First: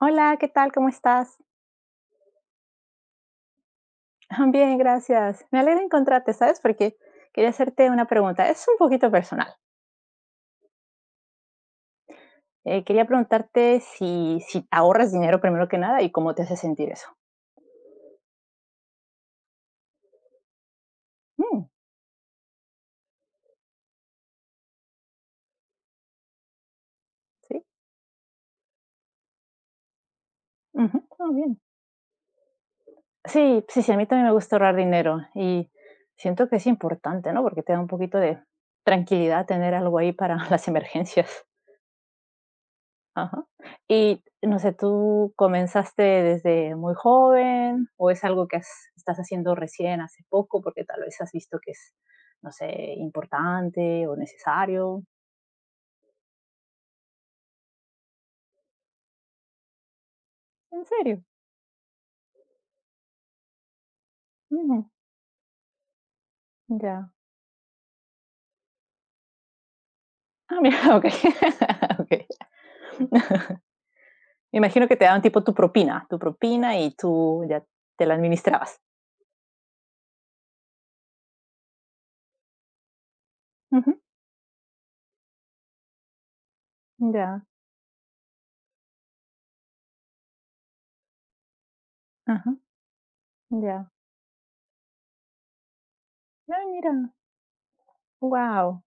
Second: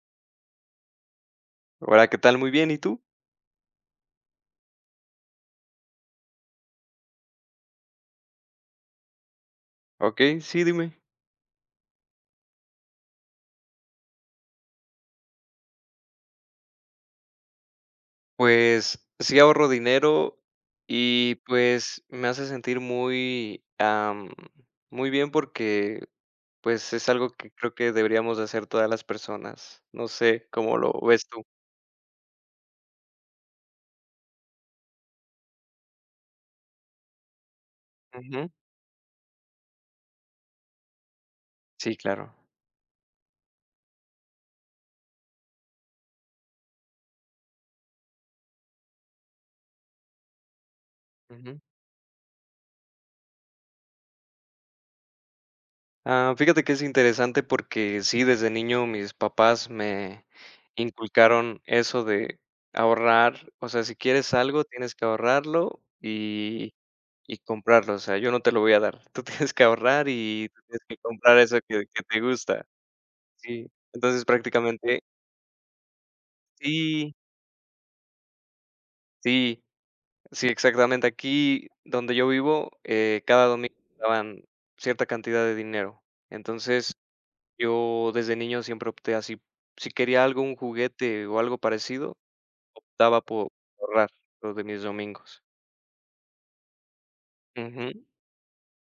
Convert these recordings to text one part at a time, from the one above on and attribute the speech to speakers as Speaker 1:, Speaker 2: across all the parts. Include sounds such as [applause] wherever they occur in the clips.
Speaker 1: Hola, ¿qué tal? ¿Cómo estás?
Speaker 2: Hola, ¿qué tal? Muy bien, ¿y tú?
Speaker 1: [laughs] Bien, gracias. Me alegra encontrarte, ¿sabes? Porque quería hacerte una pregunta. Es un poquito personal.
Speaker 2: Ok, sí, dime.
Speaker 1: Quería preguntarte si ahorras dinero primero que nada y cómo te hace sentir eso.
Speaker 2: Pues sí ahorro dinero y
Speaker 1: Mm,
Speaker 2: pues me hace sentir muy bien porque pues es algo que
Speaker 1: sí,
Speaker 2: creo que deberíamos de hacer todas las personas. No sé cómo lo
Speaker 1: ujú,
Speaker 2: ves
Speaker 1: ah,
Speaker 2: tú.
Speaker 1: bien. Sí, sí, sí, a mí también me gusta ahorrar dinero y siento que es importante, ¿no? Porque te da un poquito de
Speaker 2: Ujú,
Speaker 1: tranquilidad tener algo ahí para [laughs] las emergencias.
Speaker 2: sí, claro.
Speaker 1: Ajá. Y no sé, ¿tú comenzaste desde muy joven o es algo que estás haciendo recién hace poco porque tal vez has visto
Speaker 2: Ujú.
Speaker 1: que es, no sé, importante o necesario?
Speaker 2: Ah, fíjate que es interesante porque sí, desde niño mis papás me
Speaker 1: ¿En serio?
Speaker 2: inculcaron eso de ahorrar. O sea, si quieres algo,
Speaker 1: Ujú.
Speaker 2: tienes que ahorrarlo
Speaker 1: Ya.
Speaker 2: y comprarlo, o sea, yo no te lo voy a dar. [laughs] Tú tienes que ahorrar y
Speaker 1: Ah,
Speaker 2: tú tienes que
Speaker 1: mira, [laughs] ok.
Speaker 2: comprar eso que
Speaker 1: [laughs]
Speaker 2: que
Speaker 1: Ok.
Speaker 2: te gusta.
Speaker 1: [laughs]
Speaker 2: Sí. Entonces,
Speaker 1: Me imagino que
Speaker 2: prácticamente
Speaker 1: te daban tipo tu propina y
Speaker 2: sí,
Speaker 1: tú ya te la administrabas.
Speaker 2: sí, sí, exactamente. Aquí donde yo vivo, cada domingo
Speaker 1: Ujú.
Speaker 2: daban cierta cantidad de dinero. Entonces,
Speaker 1: Ya.
Speaker 2: yo desde niño siempre opté así. Si quería algo, un juguete o algo parecido,
Speaker 1: Ajá.
Speaker 2: daba por
Speaker 1: Ya.
Speaker 2: ahorrar lo de mis domingos.
Speaker 1: Ah, mira.
Speaker 2: Ujú,
Speaker 1: Wow.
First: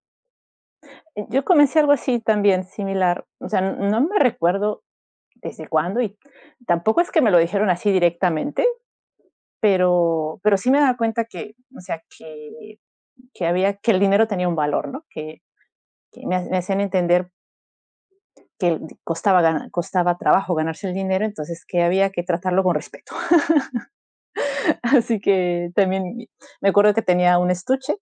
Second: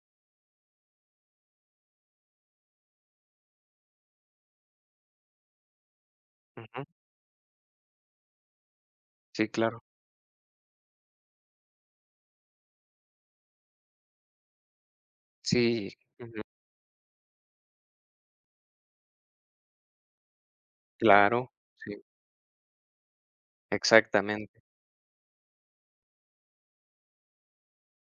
Speaker 1: Yo comencé algo así también, similar. O sea, no me recuerdo desde cuándo y
Speaker 2: ujú.
Speaker 1: tampoco es que me lo dijeron así directamente,
Speaker 2: Sí, claro.
Speaker 1: pero sí me daba cuenta que, o sea, que había que el dinero tenía un valor, ¿no? Que
Speaker 2: Sí, ujú.
Speaker 1: me hacían entender que costaba trabajo ganarse el dinero,
Speaker 2: Claro.
Speaker 1: entonces que
Speaker 2: Sí,
Speaker 1: había que tratarlo con respeto.
Speaker 2: exactamente.
Speaker 1: [laughs] Así que también me acuerdo que tenía un estuche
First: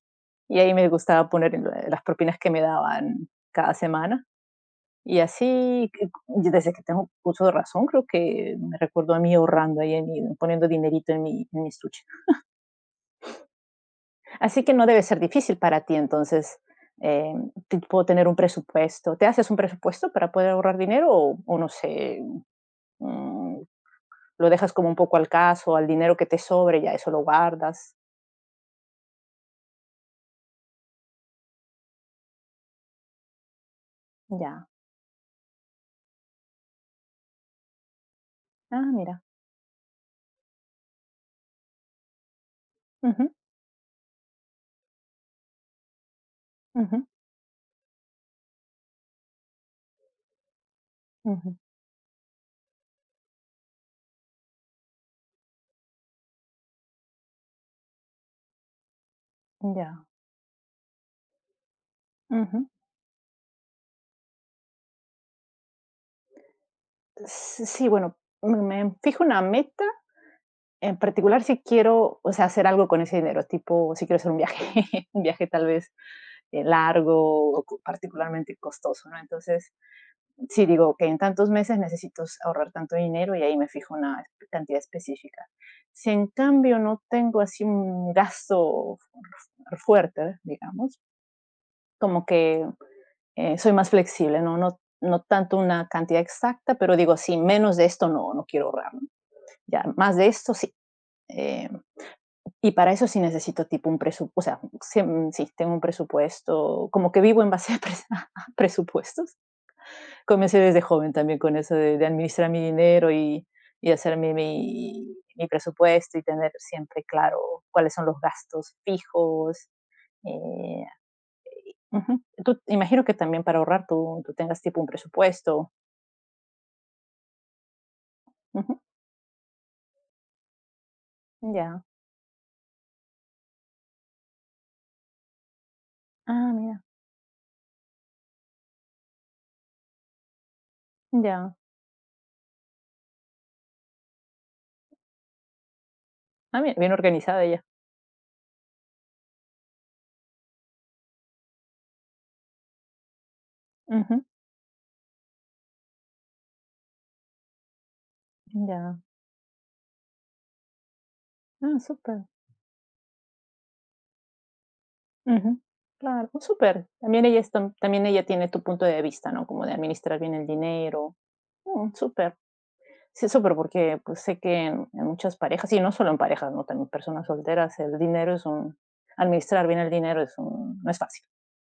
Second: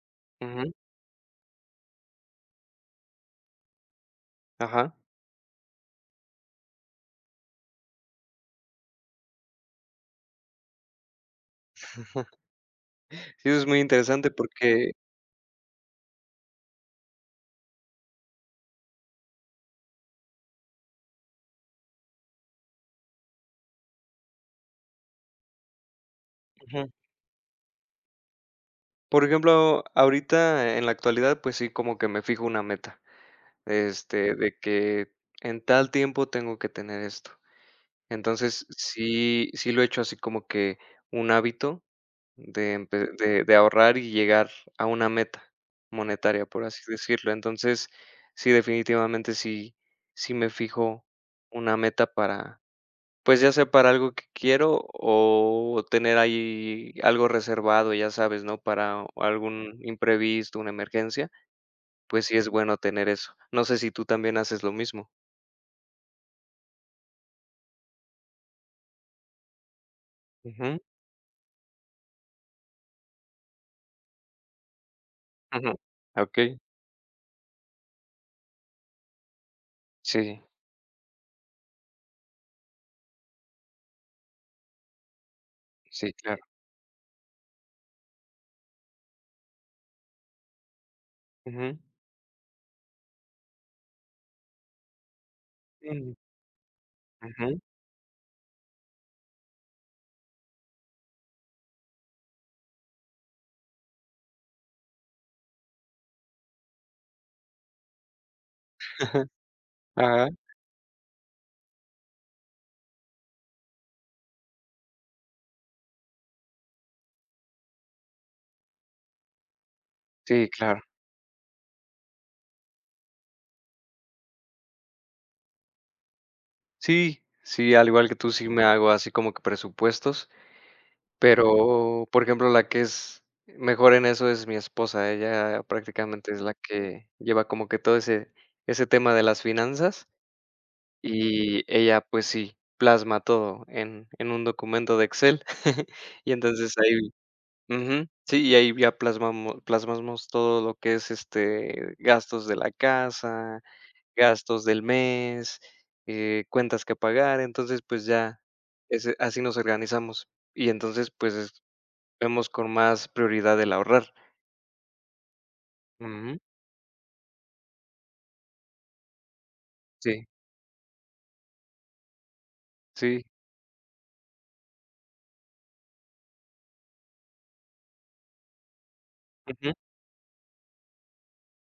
Speaker 1: y
Speaker 2: Ujú.
Speaker 1: ahí me gustaba poner las propinas que me daban cada semana.
Speaker 2: Ajá.
Speaker 1: Y así, que y desde que tengo uso de razón, creo que me recuerdo a mí ahorrando ahí en mi poniendo dinerito en mi estuche.
Speaker 2: Sí, eso es muy interesante
Speaker 1: Así que no
Speaker 2: porque
Speaker 1: debe ser difícil para ti, entonces, eh, te puedo tener un presupuesto. ¿Te haces un presupuesto para poder ahorrar dinero o no sé, mm, lo dejas como un poco al caso, al dinero que te sobre,
Speaker 2: ujú.
Speaker 1: ya eso lo guardas?
Speaker 2: Por ejemplo, ahorita en la actualidad, pues sí, como que me fijo una meta, este, de
Speaker 1: Ya.
Speaker 2: que en tal tiempo tengo que tener esto. Entonces,
Speaker 1: Ah, mira.
Speaker 2: sí lo he hecho así como que un hábito de empe
Speaker 1: Ujú,
Speaker 2: de ahorrar y llegar a una meta monetaria, por así
Speaker 1: ujú,
Speaker 2: decirlo. Entonces, sí, definitivamente sí me fijo
Speaker 1: ujú.
Speaker 2: una meta para pues, ya sea para algo que quiero o tener ahí algo reservado, ya sabes, ¿no? Para algún
Speaker 1: Ya.
Speaker 2: imprevisto, una emergencia, pues sí es
Speaker 1: Ujú.
Speaker 2: bueno tener eso. No sé si tú también haces lo mismo.
Speaker 1: S Sí, bueno, me me fijo una meta.
Speaker 2: Ujú,
Speaker 1: En particular, si quiero, o sea, hacer algo con ese dinero, tipo, si quiero hacer un viaje, [laughs] un viaje tal
Speaker 2: ujú.
Speaker 1: vez
Speaker 2: Okey.
Speaker 1: largo o particularmente costoso, ¿no? Entonces,
Speaker 2: Sí,
Speaker 1: si digo que en tantos meses necesito ahorrar tanto dinero y ahí me fijo una cantidad específica. Si
Speaker 2: sí,
Speaker 1: en
Speaker 2: claro.
Speaker 1: cambio no tengo así un gasto fuerte, digamos,
Speaker 2: Ujú.
Speaker 1: como que soy más flexible, ¿no? No, no tanto una
Speaker 2: Mm,
Speaker 1: cantidad exacta, pero digo, sí,
Speaker 2: ujú.
Speaker 1: menos de esto no, no quiero ahorrar, ¿no? Ya, más de esto sí. Eh, Y para eso sí necesito tipo un presupuesto, o sea, sí, sí, tengo un presupuesto, como que vivo en base a, [laughs] a
Speaker 2: [laughs]
Speaker 1: presupuestos.
Speaker 2: Ajá.
Speaker 1: Comencé desde joven también con eso de administrar mi dinero y hacer mi, mi presupuesto y tener siempre claro cuáles son los gastos fijos.
Speaker 2: Sí, claro.
Speaker 1: eh, Ujú. Tú, imagino que también para ahorrar tú, tú tengas tipo un presupuesto.
Speaker 2: Sí, sí, al igual que tú, sí me
Speaker 1: Ujú.
Speaker 2: hago así como que presupuestos.
Speaker 1: Ya.
Speaker 2: Pero, por ejemplo, la que es mejor en eso es mi esposa. Ella prácticamente es la
Speaker 1: Ah, mira.
Speaker 2: que lleva como que todo ese tema de las finanzas,
Speaker 1: Ya.
Speaker 2: y ella, pues sí, plasma todo en un documento de Excel. [laughs] Y
Speaker 1: Ah,
Speaker 2: entonces
Speaker 1: bien, bien
Speaker 2: ahí
Speaker 1: organizada ella.
Speaker 2: ujú, sí, y ahí ya plasmamos todo lo que es, este, gastos de la casa,
Speaker 1: Ujú.
Speaker 2: gastos del mes, cuentas que pagar. Entonces, pues ya,
Speaker 1: Ya.
Speaker 2: ese así nos organizamos. Y entonces, pues
Speaker 1: Ah, súper.
Speaker 2: vemos con más prioridad el ahorrar.
Speaker 1: Ujú, claro,
Speaker 2: Ujú.
Speaker 1: oh, súper. También ella está también ella tiene tu punto de vista, ¿no? Como de administrar
Speaker 2: Sí,
Speaker 1: bien el dinero. Mm, súper.
Speaker 2: sí.
Speaker 1: Sí, súper, porque, pues, sé que en muchas parejas, y no solo en parejas, ¿no? También personas solteras, el dinero es un administrar
Speaker 2: Ujú.
Speaker 1: bien el dinero es un no es fácil,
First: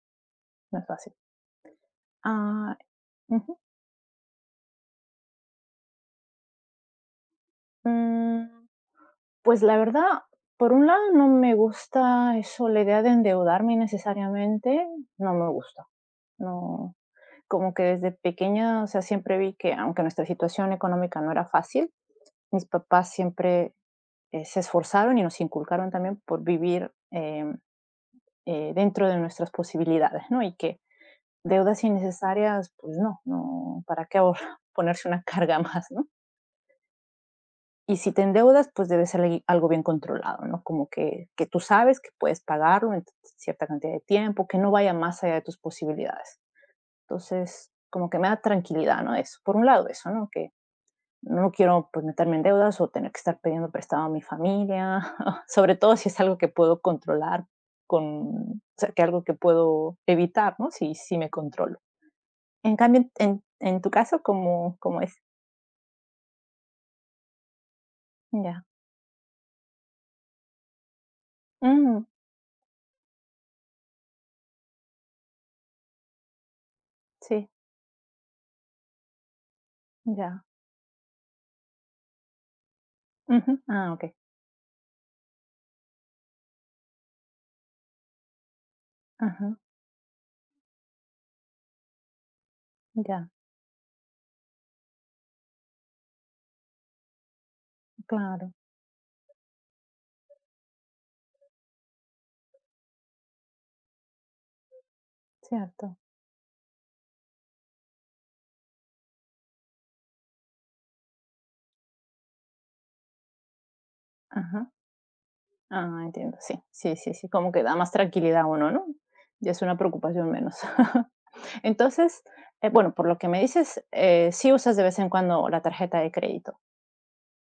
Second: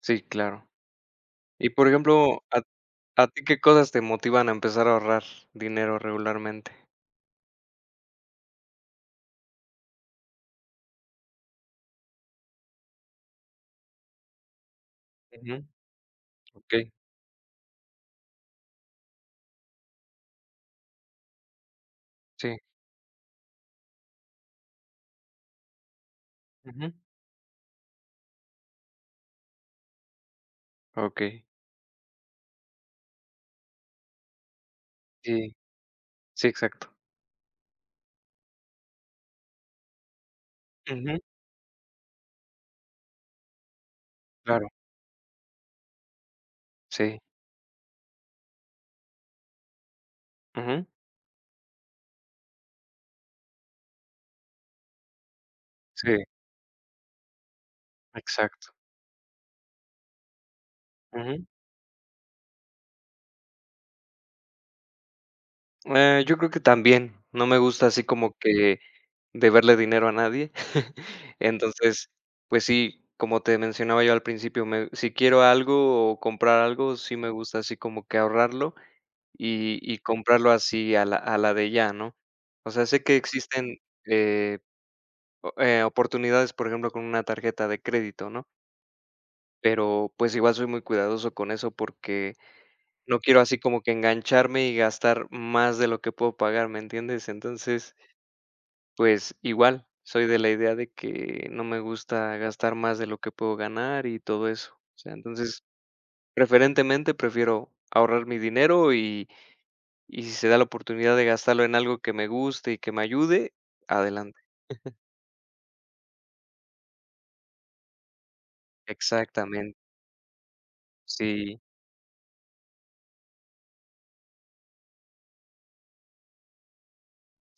Speaker 2: Sí, claro.
Speaker 1: no es fácil.
Speaker 2: Y, por ejemplo, ¿a
Speaker 1: Ah,
Speaker 2: a ti
Speaker 1: ujú.
Speaker 2: qué cosas te motivan a empezar a ahorrar dinero regularmente?
Speaker 1: Mm, pues, la verdad, por un lado, no me gusta eso, la idea de endeudarme innecesariamente, no me
Speaker 2: Ujú.
Speaker 1: gusta.
Speaker 2: Okey.
Speaker 1: No como que desde pequeña, o sea, siempre vi que aunque nuestra situación económica no era fácil,
Speaker 2: Sí.
Speaker 1: mis papás siempre se esforzaron y nos inculcaron también por vivir
Speaker 2: Ujú.
Speaker 1: dentro de nuestras posibilidades, ¿no? Y que
Speaker 2: Okey.
Speaker 1: deudas innecesarias, pues no, no, ¿para qué ahora [laughs] ponerse una
Speaker 2: Sí,
Speaker 1: carga más, ¿no?
Speaker 2: sí, exacto.
Speaker 1: Y si te endeudas, pues debe ser algo bien controlado, ¿no? Como
Speaker 2: Ujú.
Speaker 1: que tú sabes que puedes pagarlo en cierta cantidad de tiempo, que
Speaker 2: Claro.
Speaker 1: no vaya más allá de tus posibilidades.
Speaker 2: Sí.
Speaker 1: Entonces, como que me da tranquilidad, ¿no? Eso, por un lado, eso, ¿no? Que
Speaker 2: Ujú.
Speaker 1: no quiero pues, meterme en deudas o tener que estar pidiendo prestado a mi familia, [laughs] sobre todo si es
Speaker 2: Sí,
Speaker 1: algo que puedo controlar, con, o
Speaker 2: exacto.
Speaker 1: sea, que algo que puedo evitar, ¿no? Si, si me
Speaker 2: Ujú.
Speaker 1: controlo. En cambio, en tu caso, ¿cómo es?
Speaker 2: Yo creo que también. No me gusta así como
Speaker 1: Ya.
Speaker 2: que deberle dinero a nadie. [laughs]
Speaker 1: Mm,
Speaker 2: Entonces, pues sí, como te mencionaba yo al principio, me si quiero algo o comprar algo, sí me
Speaker 1: sí,
Speaker 2: gusta así como que ahorrarlo y
Speaker 1: ya.
Speaker 2: comprarlo así a la de ya, ¿no? O sea, sé que
Speaker 1: Ujú.
Speaker 2: existen,
Speaker 1: Ah, ok.
Speaker 2: eh, o oportunidades, por ejemplo, con una tarjeta de crédito, ¿no?
Speaker 1: Ajá,
Speaker 2: Pero, pues, igual soy muy cuidadoso con eso porque no
Speaker 1: ya,
Speaker 2: quiero así como que engancharme y gastar más de lo que puedo pagar, ¿me entiendes? Entonces,
Speaker 1: claro,
Speaker 2: pues igual, soy de la idea de que no me gusta gastar más de lo que puedo ganar y todo eso. O sea, entonces,
Speaker 1: cierto.
Speaker 2: preferentemente prefiero ahorrar mi dinero y si se da la oportunidad de gastarlo en algo que me guste y que me ayude, adelante.
Speaker 1: Ajá. Ah, entiendo, sí, sí, sí, sí, como que da más tranquilidad a uno, ¿no? Ya es una
Speaker 2: Exactamente.
Speaker 1: preocupación menos. [laughs]
Speaker 2: Sí.
Speaker 1: Entonces, bueno, por lo que me dices, sí usas de vez en cuando la tarjeta de crédito.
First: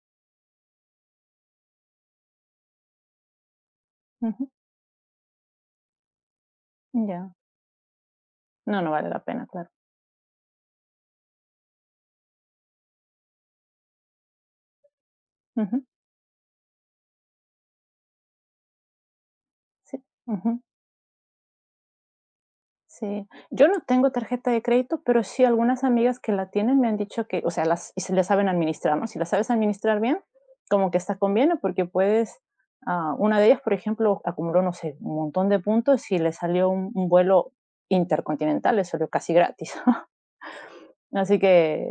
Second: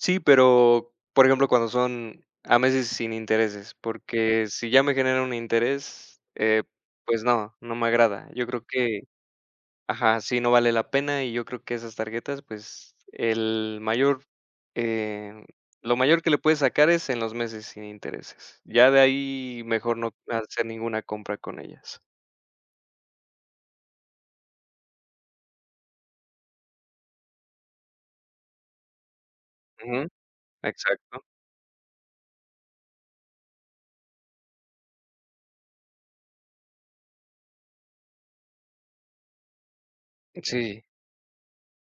Speaker 2: Sí, pero por ejemplo, cuando son a meses sin intereses, porque
Speaker 1: Ujú,
Speaker 2: si ya me genera un interés, pues
Speaker 1: ya.
Speaker 2: no, no me agrada. Yo creo
Speaker 1: No, no
Speaker 2: que
Speaker 1: vale la pena, claro.
Speaker 2: ajá, sí, no vale la pena, y yo creo que esas tarjetas, pues, eh,
Speaker 1: Ujú,
Speaker 2: lo mayor que le puedes sacar es en los meses sin intereses. Ya de ahí mejor
Speaker 1: sí,
Speaker 2: no
Speaker 1: ujú,
Speaker 2: hacer ninguna compra con ellas.
Speaker 1: sí. Yo no tengo tarjeta de crédito, pero sí algunas amigas que la tienen me han dicho que, o sea, y se le saben administrar, ¿no? Si la sabes administrar
Speaker 2: Ujú,
Speaker 1: bien, como que está
Speaker 2: exacto.
Speaker 1: conviene porque puedes, ah, una de ellas, por ejemplo, acumuló, no sé, un montón de puntos y le salió un vuelo intercontinental, le salió casi gratis.
Speaker 2: Sí,
Speaker 1: Así que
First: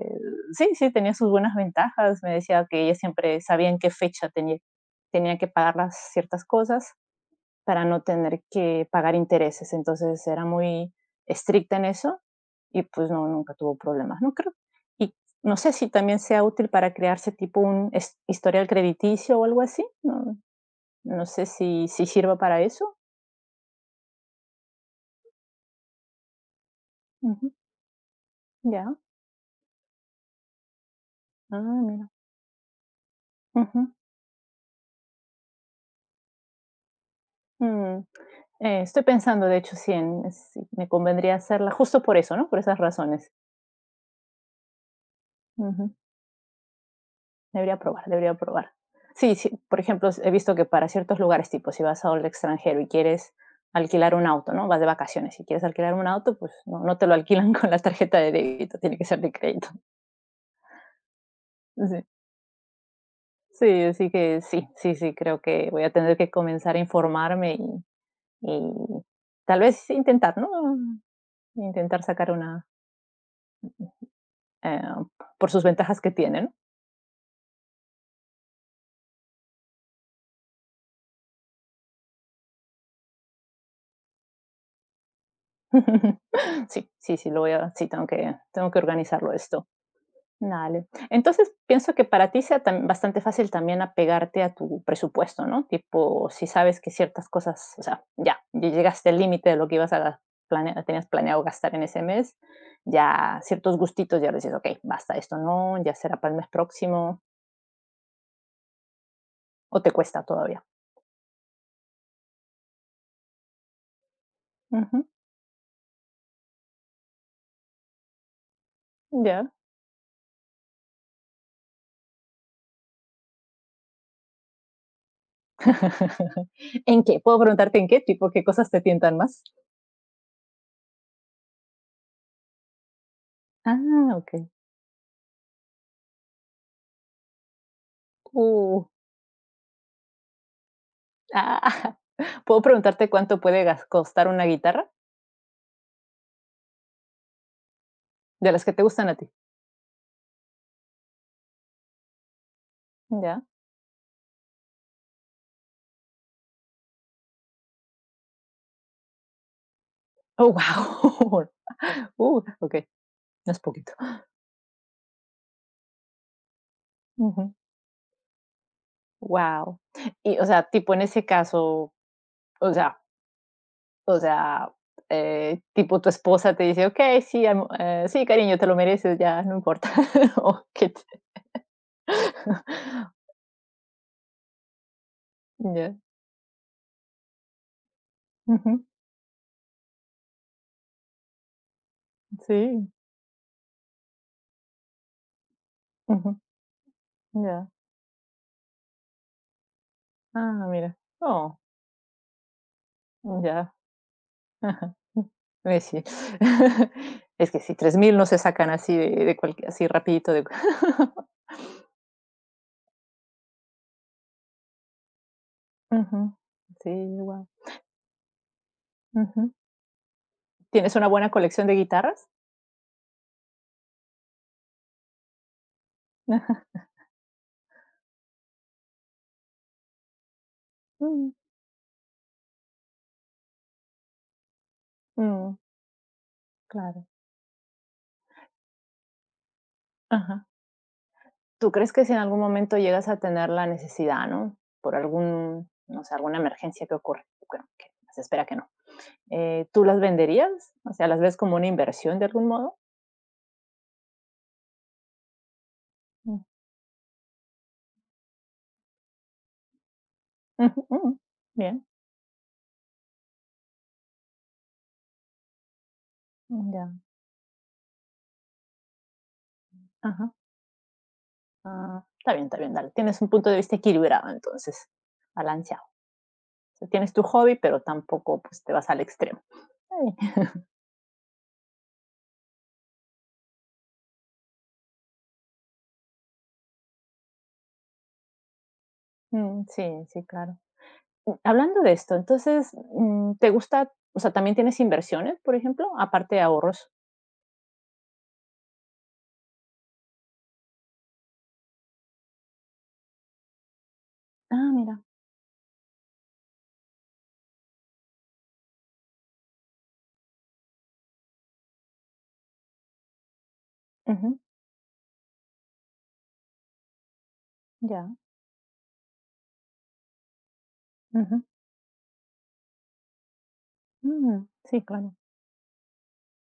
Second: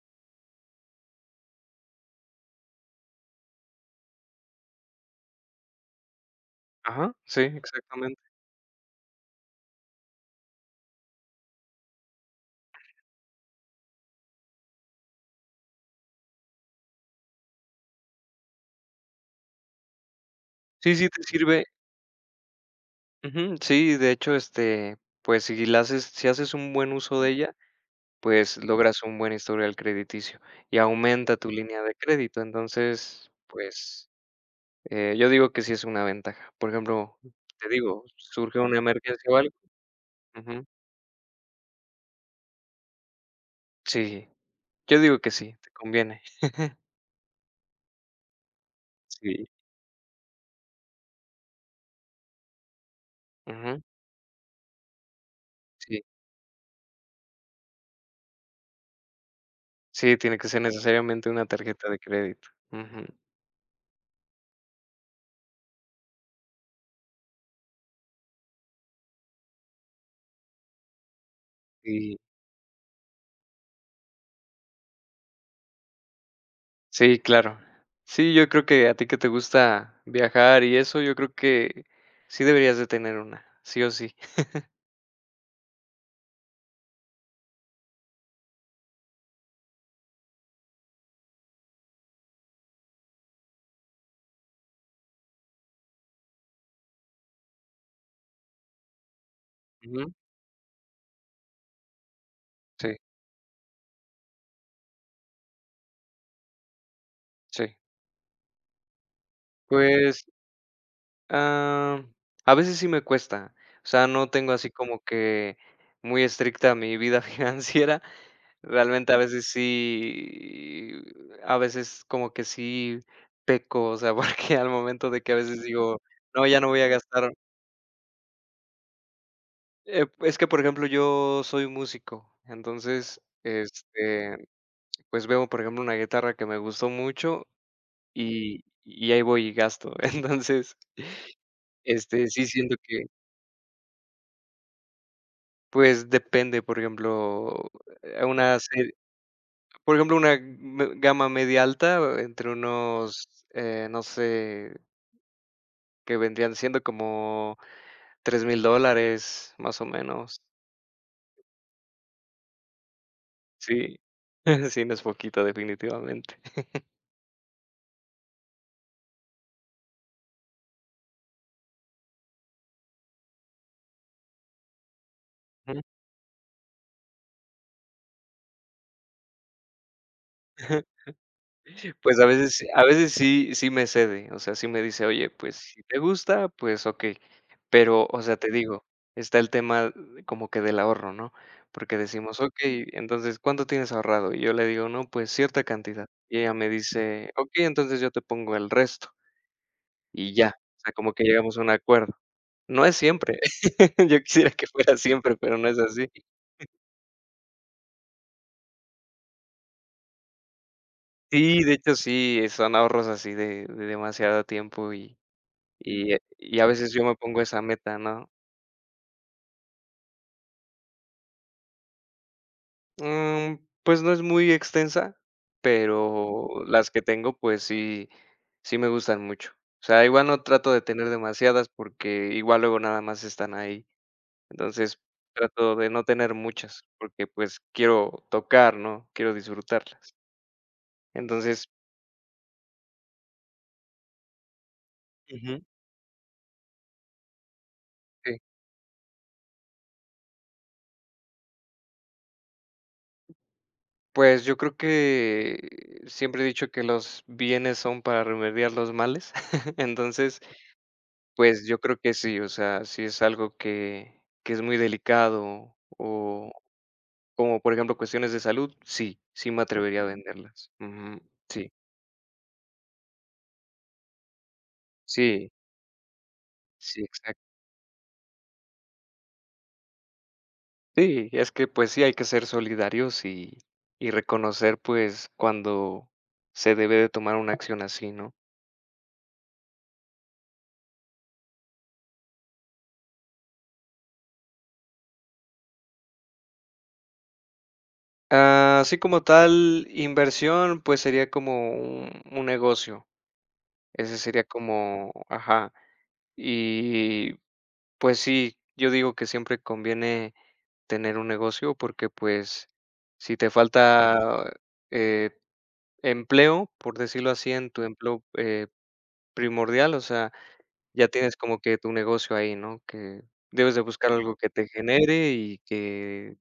Speaker 1: sí, sí, tenía sus buenas ventajas. Me decía que ella siempre sabía en qué fecha tenía, tenía que pagar las ciertas cosas
Speaker 2: ajá, sí,
Speaker 1: para no
Speaker 2: exactamente.
Speaker 1: tener que pagar intereses. Entonces era muy estricta en eso y pues no, nunca tuvo problemas, ¿no? Creo. Y no sé si también sea útil para crearse tipo un historial crediticio o algo así. No,
Speaker 2: Sí, sí te
Speaker 1: no sé
Speaker 2: sirve
Speaker 1: si sirva para eso.
Speaker 2: ujú, sí, de hecho, este, pues, si haces un buen uso de
Speaker 1: Ujú.
Speaker 2: ella, pues,
Speaker 1: Ya.
Speaker 2: logras un buen historial crediticio y aumenta tu línea
Speaker 1: Ah,
Speaker 2: de
Speaker 1: mira.
Speaker 2: crédito. Entonces,
Speaker 1: Ujú,
Speaker 2: pues yo digo que sí es una ventaja. Por ejemplo, te
Speaker 1: mm.
Speaker 2: digo, surge una
Speaker 1: Estoy
Speaker 2: emergencia o
Speaker 1: pensando,
Speaker 2: algo
Speaker 1: de hecho, si
Speaker 2: ujú,
Speaker 1: me convendría hacerla justo por eso, ¿no? Por esas razones.
Speaker 2: sí, yo digo que sí, te
Speaker 1: Ujú.
Speaker 2: conviene,
Speaker 1: Debería probar, debería probar. Sí,
Speaker 2: sí,
Speaker 1: sí, por ejemplo, he visto que para ciertos lugares, tipo, si vas al extranjero y quieres
Speaker 2: ujú,
Speaker 1: alquilar un auto, ¿no? Vas de vacaciones y quieres alquilar
Speaker 2: sí,
Speaker 1: un auto, pues no, no te lo alquilan [laughs] con la tarjeta de débito, tiene que ser de crédito.
Speaker 2: sí, tiene que ser necesariamente una tarjeta de
Speaker 1: Sí.
Speaker 2: crédito, ujú,
Speaker 1: Sí, así que sí, sí, sí, creo que voy a tener que comenzar a informarme y tal vez intentar, ¿no? Intentar
Speaker 2: sí,
Speaker 1: sacar una, eh, por sus ventajas que tiene, ¿no?
Speaker 2: sí, claro. Sí, yo creo que a ti que te gusta viajar y eso, yo creo que sí deberías de tener una, sí o sí.
Speaker 1: [laughs] Sí, sí, sí, lo voy a sí, tengo que organizarlo esto. Dale. Entonces, pienso que para ti sea tam bastante fácil también apegarte a tu presupuesto, ¿no? Tipo, si sabes que ciertas cosas, o sea, ya, ya llegaste al límite de lo que ibas
Speaker 2: Ujú,
Speaker 1: a planea tenías planeado gastar en ese mes,
Speaker 2: sí,
Speaker 1: ya ciertos gustitos ya dices: "Okey, basta, esto no, ya será para el mes próximo",
Speaker 2: sí.
Speaker 1: ¿o te cuesta
Speaker 2: Pues
Speaker 1: todavía?
Speaker 2: ah, a veces sí me cuesta. O sea, no tengo así como
Speaker 1: Ujú,
Speaker 2: que muy estricta mi vida [laughs] financiera. Realmente a veces
Speaker 1: ya.
Speaker 2: sí, a veces como que sí peco, o sea, [laughs] porque al momento de que a veces digo,
Speaker 1: [laughs]
Speaker 2: no, ya no voy a
Speaker 1: ¿En qué?
Speaker 2: gastar.
Speaker 1: ¿Puedo preguntarte en qué? Tipo, ¿qué cosas te tientan más?
Speaker 2: Es que, por ejemplo, yo soy músico, entonces,
Speaker 1: Ah,
Speaker 2: este,
Speaker 1: okey.
Speaker 2: pues veo, por ejemplo, una guitarra que me gustó mucho y,
Speaker 1: Uh.
Speaker 2: y ahí voy y gasto. [laughs] Entonces,
Speaker 1: Ah, [laughs]
Speaker 2: este, sí
Speaker 1: ¿puedo
Speaker 2: siento que...
Speaker 1: preguntarte cuánto puede costar una guitarra?
Speaker 2: Pues depende, por ejemplo,
Speaker 1: De
Speaker 2: una
Speaker 1: las que te
Speaker 2: serie
Speaker 1: gustan a ti.
Speaker 2: por ejemplo, una me gama media alta entre unos,
Speaker 1: Ya.
Speaker 2: no sé, que vendrían siendo como 3000 dólares, más o menos.
Speaker 1: Oh, wow. [laughs] Ok, no es poquito.
Speaker 2: Sí. [laughs] Sí, no es poquito, definitivamente.
Speaker 1: Wow. Y, o sea, tipo en ese caso, o sea, o sea, tipo tu esposa te dice, ok, sí, sí, cariño, te lo mereces, ya, no importa. [laughs] O
Speaker 2: Ujú.
Speaker 1: que te-
Speaker 2: Pues a veces a
Speaker 1: [laughs]
Speaker 2: veces sí me cede, o sea, sí me dice: "Oye, pues, si
Speaker 1: Ya.
Speaker 2: te gusta, pues ok. Pero, o sea, te digo,
Speaker 1: Ujú.
Speaker 2: está el tema como que del ahorro, ¿no? Porque decimos: ok.
Speaker 1: Sí.
Speaker 2: Entonces, ¿cuánto tienes ahorrado?". Y yo le digo: "No, pues cierta cantidad".
Speaker 1: Ujú.
Speaker 2: Y ella me dice: ok.
Speaker 1: Ya.
Speaker 2: Entonces yo te pongo el resto". Y ya,
Speaker 1: Ah,
Speaker 2: o sea,
Speaker 1: mira.
Speaker 2: como que llegamos a un acuerdo. No es siempre,
Speaker 1: Oh, ya.
Speaker 2: [laughs] yo quisiera que
Speaker 1: Ajá.
Speaker 2: fuera siempre, pero no es
Speaker 1: Sí.
Speaker 2: así.
Speaker 1: [laughs] Es que si 3,000 no se sacan así de cualquier así rapidito de [laughs]
Speaker 2: Sí, de hecho, sí, son ahorros así de demasiado tiempo y Y, eh,
Speaker 1: Ujú.
Speaker 2: y a veces
Speaker 1: Sí,
Speaker 2: yo me pongo
Speaker 1: guau.
Speaker 2: esa meta, ¿no?
Speaker 1: Ujú. ¿Tienes una buena colección de guitarras?
Speaker 2: Mm, pues no es muy extensa,
Speaker 1: [laughs]
Speaker 2: pero
Speaker 1: Ajá.
Speaker 2: las que tengo, pues sí, sí me gustan mucho. O sea, igual no trato de tener
Speaker 1: Mm,
Speaker 2: demasiadas porque igual luego nada más están ahí. Entonces
Speaker 1: mm,
Speaker 2: trato de no tener muchas
Speaker 1: claro.
Speaker 2: porque pues quiero tocar, ¿no? Quiero disfrutarlas.
Speaker 1: Ajá.
Speaker 2: Entonces,
Speaker 1: ¿Tú crees que si en algún momento llegas a tener la necesidad, no? Por
Speaker 2: ujú,
Speaker 1: algún, no sé, alguna emergencia que ocurre, bueno, que se
Speaker 2: sí.
Speaker 1: espera que no, ¿tú las venderías? O sea, ¿las ves como una inversión de algún modo?
Speaker 2: Pues yo creo que
Speaker 1: Mm.
Speaker 2: siempre he dicho que los bienes son para remediar los males. [laughs] Entonces,
Speaker 1: [laughs] Ujú, mm.
Speaker 2: pues yo
Speaker 1: Bien,
Speaker 2: creo que sí, o sea, sí es algo que es muy delicado o
Speaker 1: ya.
Speaker 2: como, por ejemplo, cuestiones de salud, sí, sí me atrevería a
Speaker 1: Ajá.
Speaker 2: venderlas. Ujú. Sí,
Speaker 1: Ah, está bien, dale. Tienes un punto de vista equilibrado, entonces,
Speaker 2: sí,
Speaker 1: balanceado. O sea,
Speaker 2: sí,
Speaker 1: tienes tu
Speaker 2: exacto.
Speaker 1: hobby, pero tampoco pues, te vas al extremo. Está bien. [laughs]
Speaker 2: Sí, es que, pues sí, hay que ser solidarios y reconocer, pues, cuando se debe de tomar una acción así, ¿no?
Speaker 1: Mm, sí, sí, claro. Mm, hablando de esto, entonces, mm, ¿te gusta, o sea, también tienes inversiones, por ejemplo, aparte de ahorros?
Speaker 2: Ah, así como tal, inversión, pues sería como un negocio. Ese sería
Speaker 1: Ah, mira,
Speaker 2: como ajá, y pues sí, yo digo que siempre conviene tener un negocio porque, pues, si te
Speaker 1: ujú,
Speaker 2: falta, eh, empleo, por decirlo así, en tu
Speaker 1: ya,
Speaker 2: empleo, primordial, o sea, ya tienes
Speaker 1: ujú,
Speaker 2: como que tu negocio ahí, ¿no? Que debes de buscar algo
Speaker 1: mm,
Speaker 2: que te
Speaker 1: sí, claro.
Speaker 2: genere y que,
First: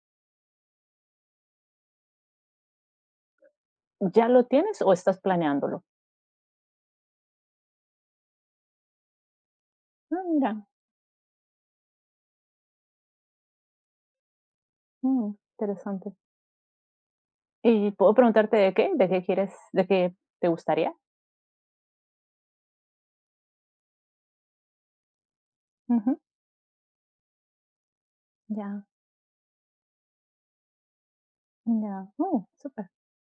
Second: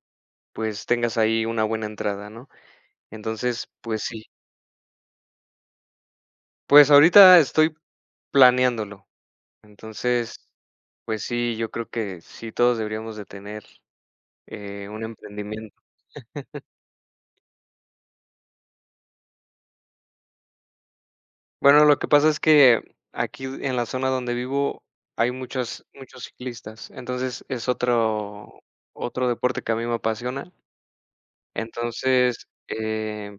Speaker 2: pues, tengas ahí una buena entrada, ¿no? Entonces, pues sí.
Speaker 1: ¿Ya lo tienes o estás planeándolo?
Speaker 2: Pues ahorita estoy planeándolo.
Speaker 1: Ah,
Speaker 2: Entonces,
Speaker 1: mira,
Speaker 2: pues sí, yo creo que sí todos deberíamos de tener, un
Speaker 1: mm,
Speaker 2: emprendimiento.
Speaker 1: interesante. ¿Y puedo preguntarte de qué? ¿De qué quieres, de qué te gustaría?
Speaker 2: Bueno, lo que pasa es que aquí en la zona donde vivo hay muchos
Speaker 1: Ujú.
Speaker 2: muchos ciclistas, entonces es otro
Speaker 1: Ya,
Speaker 2: otro deporte que a mí me apasiona.
Speaker 1: ya,
Speaker 2: Entonces,
Speaker 1: oh, súper.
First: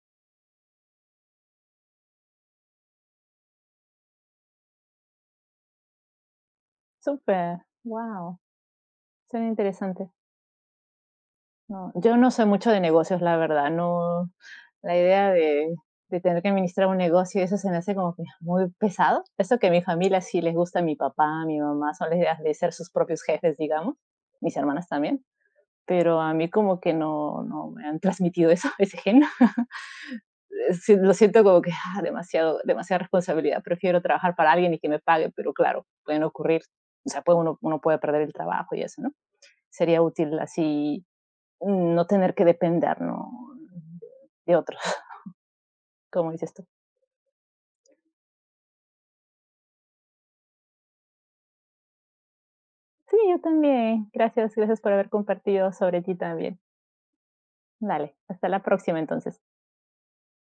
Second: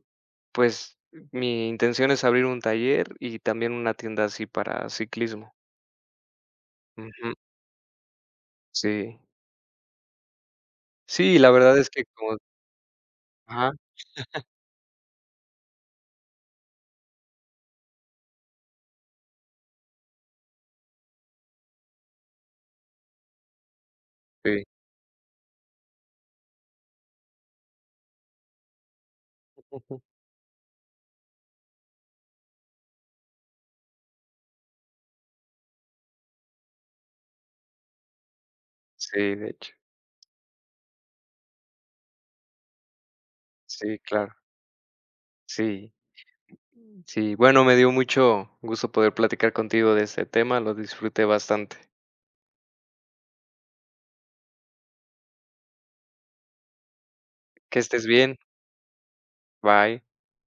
Speaker 2: pues, mi intención es abrir un taller y también una tienda así para ciclismo. Ujú,
Speaker 1: Súper, wow,
Speaker 2: sí.
Speaker 1: suena interesante.
Speaker 2: Sí, la verdad es
Speaker 1: No,
Speaker 2: que
Speaker 1: yo no
Speaker 2: como
Speaker 1: sé mucho de negocios, la verdad,
Speaker 2: ajá,
Speaker 1: no, la idea de tener que administrar un negocio, eso se me hace como que muy pesado. Eso que a mi familia sí les gusta, mi papá, mi mamá, son las ideas de ser sus propios jefes, digamos, mis
Speaker 2: sí.
Speaker 1: hermanas también, pero a mí como que no me han transmitido eso, [laughs] ese gen. [laughs]
Speaker 2: [laughs]
Speaker 1: Sí, lo siento como que, ah, demasiado demasiada responsabilidad, prefiero trabajar para alguien y que me pague, pero claro, pueden ocurrir, o sea, puede uno puede perder el trabajo y eso, ¿no?
Speaker 2: Sí, de hecho.
Speaker 1: Sería útil así mm, no tener que depender, ¿no?
Speaker 2: Sí, claro.
Speaker 1: De otros,
Speaker 2: Sí,
Speaker 1: [laughs] como dices tú.
Speaker 2: sí. Bueno, me dio mucho gusto poder platicar contigo de este tema, lo disfruté bastante.
Speaker 1: Sí, yo también. Gracias, gracias por haber compartido sobre ti también.
Speaker 2: Que estés
Speaker 1: Dale,
Speaker 2: bien.
Speaker 1: hasta la próxima entonces.
Speaker 2: Bye.